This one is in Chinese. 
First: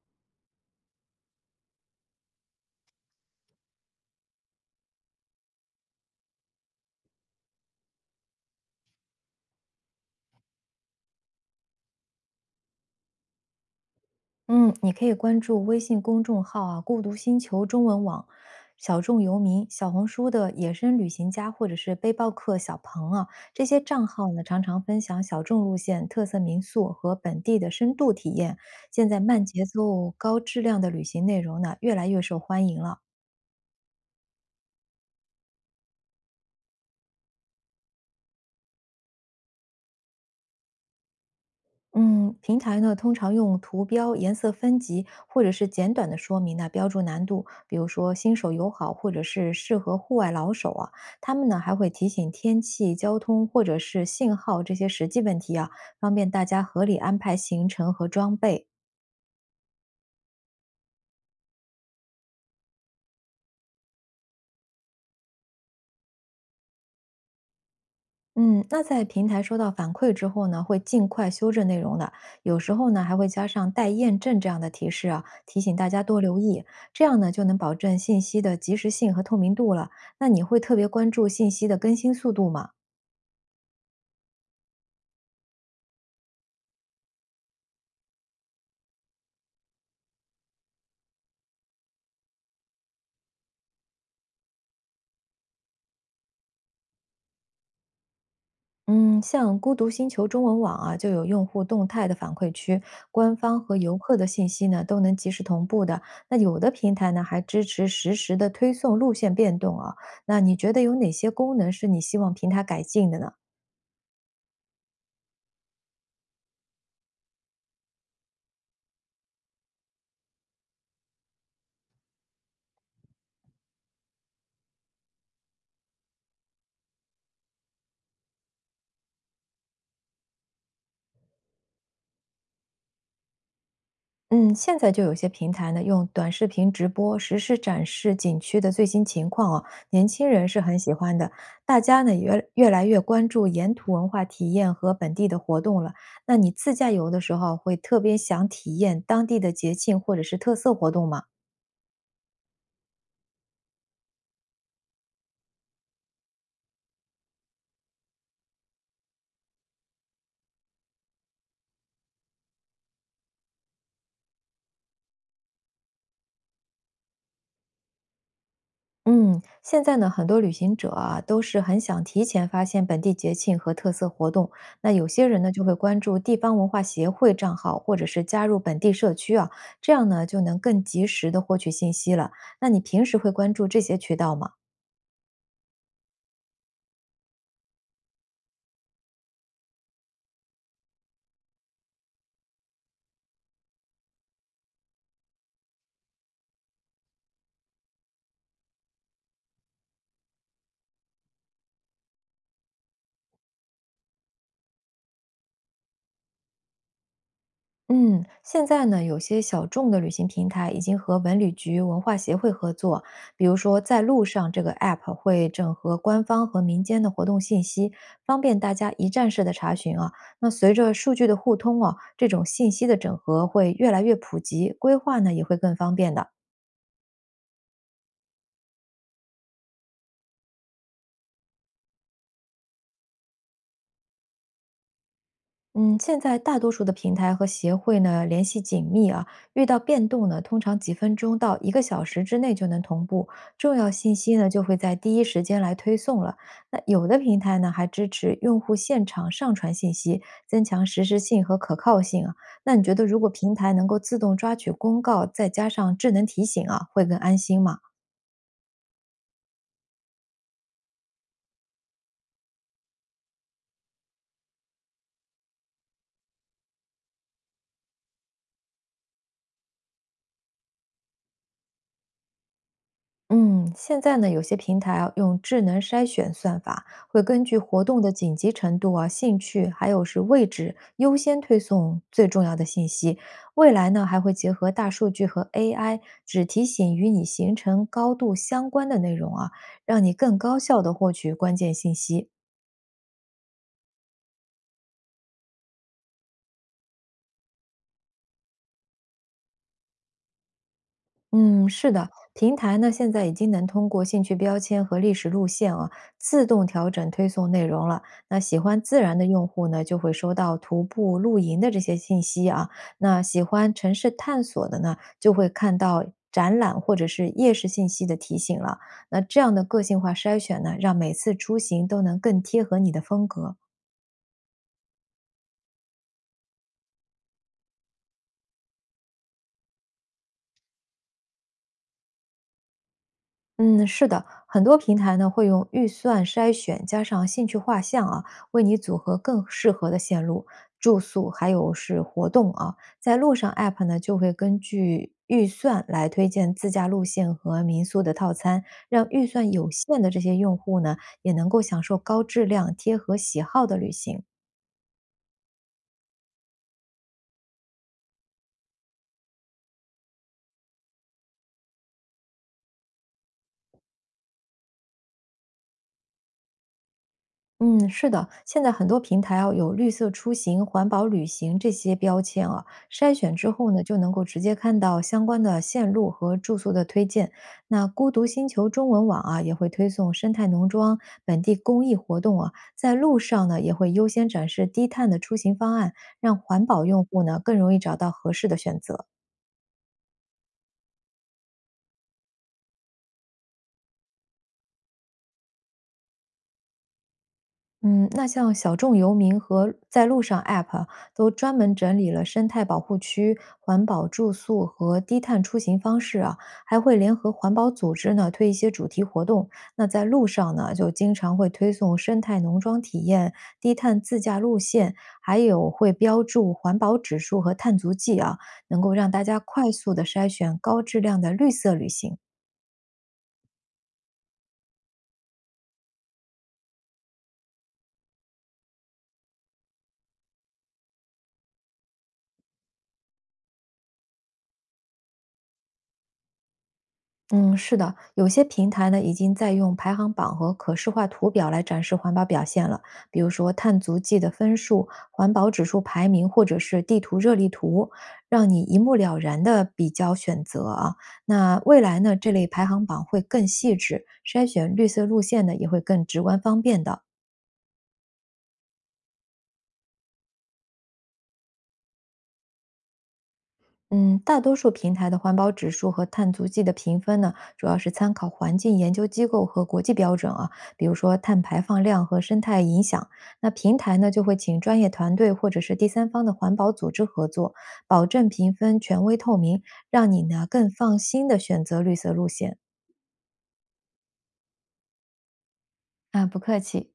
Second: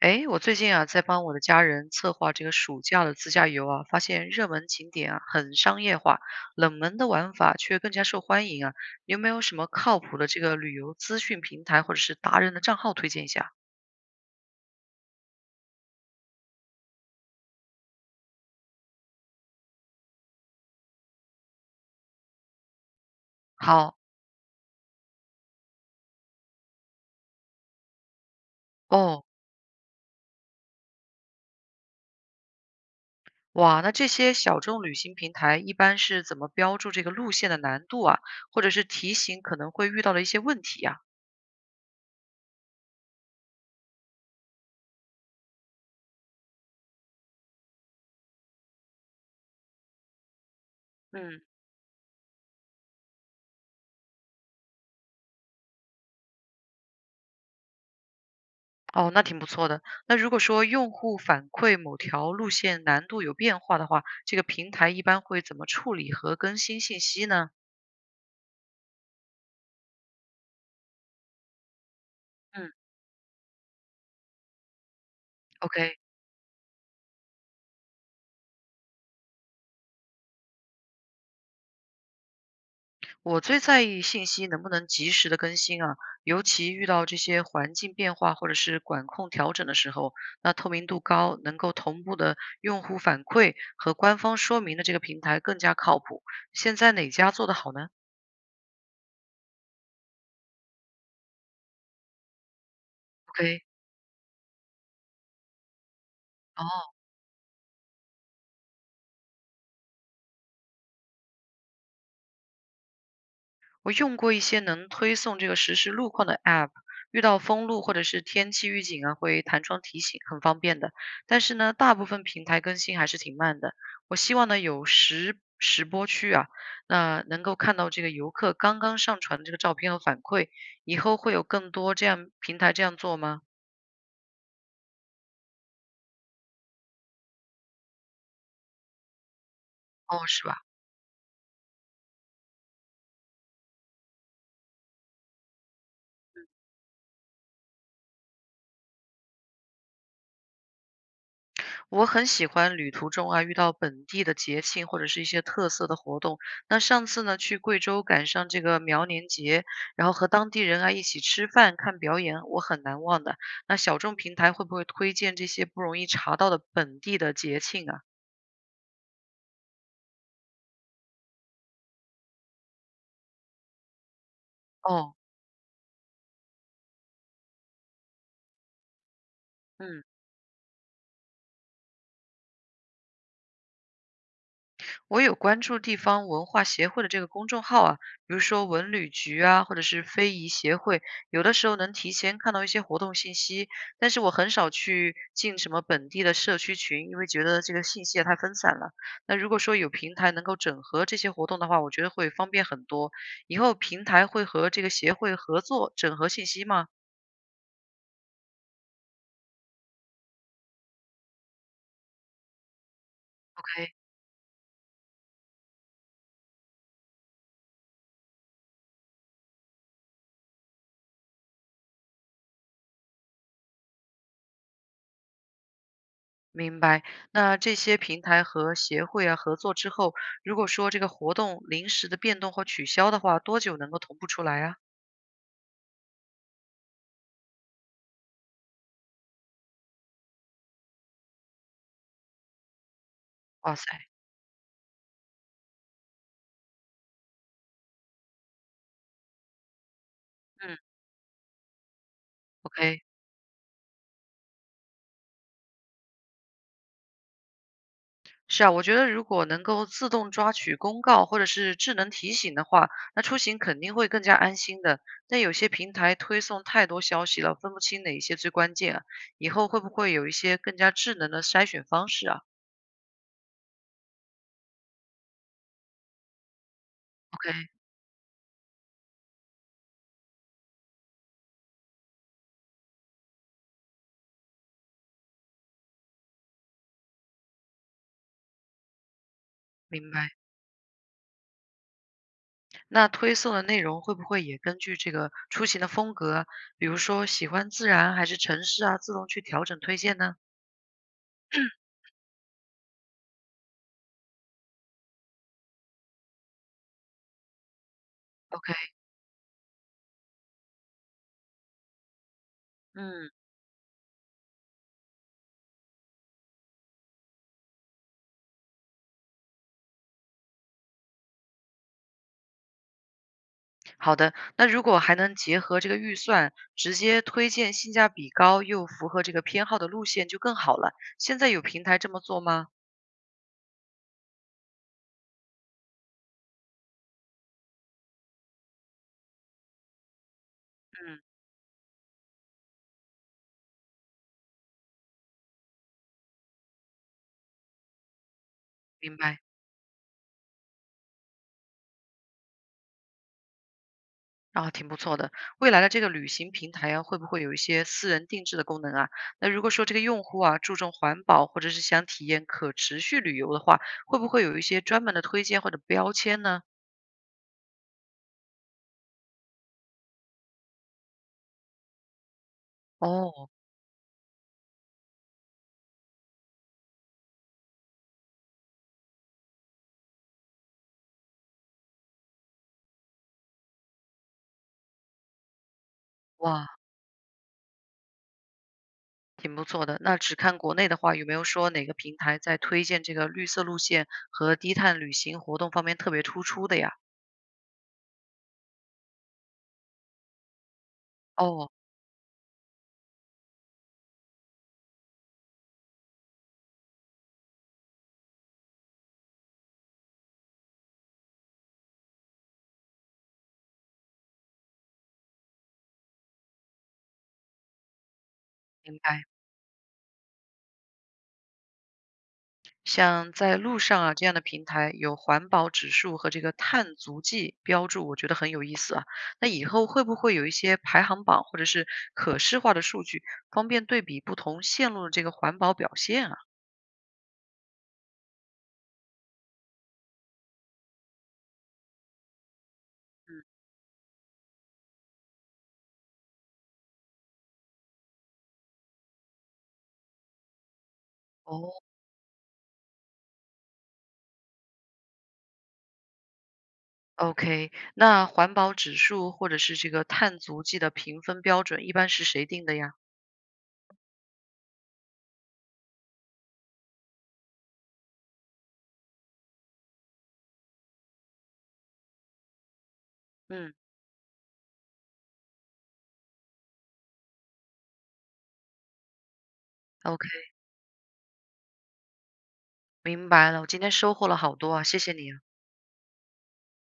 诶，我最近啊，在帮我的家人策划这个暑假的自驾游啊，发现热门景点啊很商业化，冷门的玩法却更加受欢迎啊。你有没有什么靠谱的这个旅游资讯平台或者是达人的账号推荐一下？嗯，你可以关注微信公众号啊“孤独星球中文网”、小众游民、小红书的野生旅行家或者是背包客小鹏啊，这些好账号呢常常分享小众路线、特色民宿和本地的深度体验。现在哦，慢节奏、高质量的旅行内容呢越来越受欢迎了。哇，那这些小众旅行平台一般是怎么标注这个路线的难度啊，或者是提醒可能会遇到的一些问题啊？嗯，平台呢通常用图标、颜色分级，或者是简短的说明呢标注难度，比如说新手友好，或者是适合户外老手啊。他嗯。们呢还会提醒天气、交通或者是信号这些实际问题啊，方便大家合理安排行程和装备。哦，那挺不错的。那如果说用户反馈某条路线难度有变化的话，这个平台一般会怎么处理和更新信息呢？嗯，那在平台收到反馈之后呢，会尽快修正内容的。有嗯，时候呢，还会加上待验证这样的提示啊，提醒大 OK，家多留意。这样呢，就能保证信息的及时性和透明度了。那你会特别关注信息的更新速度吗？我最在意信息能不能及时的更新啊，尤其遇到这些环境变化或者是管控调整的时候，那透明度高、能够同步的用户反馈和官方说明的这个平台更加靠谱。现在哪家做得好呢嗯，像孤独星球中文网啊，就有用户动态的反馈区，官方？OK，和游客的信息呢都能及时同步的。那有的哦。平台呢还支持实时的推送路线变动啊。那你觉得有哪些功能是你希望平台改进的呢？我用过一些能推送这个实时路况的 App，遇到封路或者是天气预警啊，会弹窗提醒，很方便的。但是呢，大部分平台更新还是挺慢的。我希望呢有实时播区啊，那能够看到这个游客刚刚上传的这个照片和反馈，以后会有更多这样平台这样做吗？嗯，现在就有些平台呢，用短视频直播实时展示景区的最新情况啊，年哦，轻是人是吧？很喜欢的。大家呢也越来越关注沿途文化体验和本地的活动了。那你自驾游的时候，会特别想体验当地的节庆或者是特色活动吗？我很喜欢旅途中啊，遇到本地的节庆或者是一些特色的活动。那上次呢，去贵州赶上这个苗年节，然后和当地人啊一起吃饭、看表演，我很难忘的。那小众平台会不会推荐这些不容易查到的本地的节庆啊？嗯，现在呢，很多旅行者啊，都是很想提前发现本地节庆和特色活动。那有哦，些人呢，就会关注地方文化协会账号，或者是加入本地社区啊，这嗯。样呢，就能更及时的获取信息了。那你平时会关注这些渠道吗？我有关注地方文化协会的这个公众号啊，比如说文旅局啊，或者是非遗协会，有的时候能提前看到一些活动信息，但是我很少去进什么本地的社区群，因为觉得这个信息也太分散了。那如果说有平台能够整合这些活动的话，我觉得会方便很多。以后平台会和这个协会合作整合信息吗嗯，现在呢，有些小众的旅行平台已经和文旅局文化协会合作，比如说？OK，在路上这个 app 会整合官方和民间的活动信息，方便大家一站式的查询啊。那随着数据的互通啊，这种信息的整合会越来越普及，规划呢也会更方便的。明白，那这些平台和协会啊合作之后，如果说这个活动临时的变动或取消的话，多久能够同步出来啊？嗯，现在大多数的平台和协会呢联系紧密啊，遇到变动呢，通常几分钟到一个小时之内就能同步，哇重塞，要信息呢就会在第一时间来推送了。那有的平台呢还支持用户现场上传信息，增嗯强实时性和可靠性啊。那你觉，OK，得如果平台能够自动抓取公告，再加上智能提醒啊，会更安心吗？是啊，我觉得如果能够自动抓取公告或者是智能提醒的话，那出行肯定会更加安心的。但有些平台推送太多消息了，分不清哪一些最关键啊，以后会不会有一些更加智能的筛选方式啊嗯，现在呢，有些平台啊用智能筛选算法，会根据？OK，活动的紧急程度啊、兴趣，还有是位置，优先推送最重要的信息。未来呢，还会结合大数据和 AI，只提醒与你行程高度相关的内容啊，让明你白。更高效的获取关键信息。那推送的内容会不会也根据这个出行的风格，比如说喜欢自然还是城市啊，自动去调整推荐呢嗯，是的，平台呢现在已经能通过兴趣标签和历史路线啊，自动调整推送内容了。那喜？OK，欢自然的用户呢，就会收到徒步、露营的这些信息啊。那嗯，喜欢城市探索的呢，就会看到展览或者是夜市信息的提醒了。那这样的个性化筛选呢，让每次出行都能更贴合你的风格。好的。那如果还能结合这个预算，直接推荐性价比高又符合这个偏好的路线就更好了。现在有平台这么做吗？嗯，是的，很多平台呢会用预算筛选加上兴趣画像啊，为你组合更适合的线路、住嗯，宿，还有是活动啊。在路上 App 呢就会根据预算来推荐自驾路线和民宿的套餐，让明预白。算有限的这些用户呢也能够享受高质量、贴合喜好的旅行。啊，挺不错的。未来的这个旅行平台啊，会不会有一些私人定制的功能啊？那如果说这个用户啊注重环保，或者是想体验可持续旅游的话，会不会有一些专门的推荐或者标签呢？嗯，是的，现在很多平台啊有绿色出行、环保旅行这些标签啊，筛选之哦，后呢，就能够直接看到相关的线路和住宿的推荐。那孤独星球中文网啊，也会推送生态农庄、本地公益活动啊，在路上呢也会优先展示低碳的出行方案，让环哇，保用户呢更容易找到合适的选择。挺不错的。那只看国内的话，有没有说哪个平台在推荐这个绿色路线和低碳旅行活动方面特别突出的呀？嗯，那像小众游民和在路上 App 啊都专哦，门整理了生态保护区、环保住宿和低碳出行方式啊，还会联合环保组织呢推一些主题活动。那在路上呢，就经常会推送生态农庄体验、低碳自驾路线，还有会标注环保指数和碳足迹啊，能够明让大白。家快速的筛选高质量的绿色旅行。像在路上啊，这样的平台有环保指数和这个碳足迹标注，我觉得很有意思啊。那以后会不会有一些排行榜或者是可视化的数据，方便对比不同线路的这个环保表现啊？嗯，是的，有些平台呢已经在用排行榜和可视化图表来展示环保表现了，比如嗯，说碳足迹的分数、环保指数排名，或者是地图热力图，让你一目了然的比较选择啊。哦，那未来呢，这类排行榜会更细致，筛选绿色路线呢也会更直观方便的。OK，那环保指数或者是这个碳足迹的评分标准，一般是谁定的呀？嗯，大多数平台的环保指数和碳足迹的评分呢，主要是参考环境研究机构和国际标准啊，比如说碳排放量和生态影响。那嗯平台呢，就会请专业团队或者是第三方的环保组织合作，保证评分权威透明，让你，OK，呢更放心的选择绿色路线。明白了，我今天收获了好多啊，谢谢你啊。啊，不客气。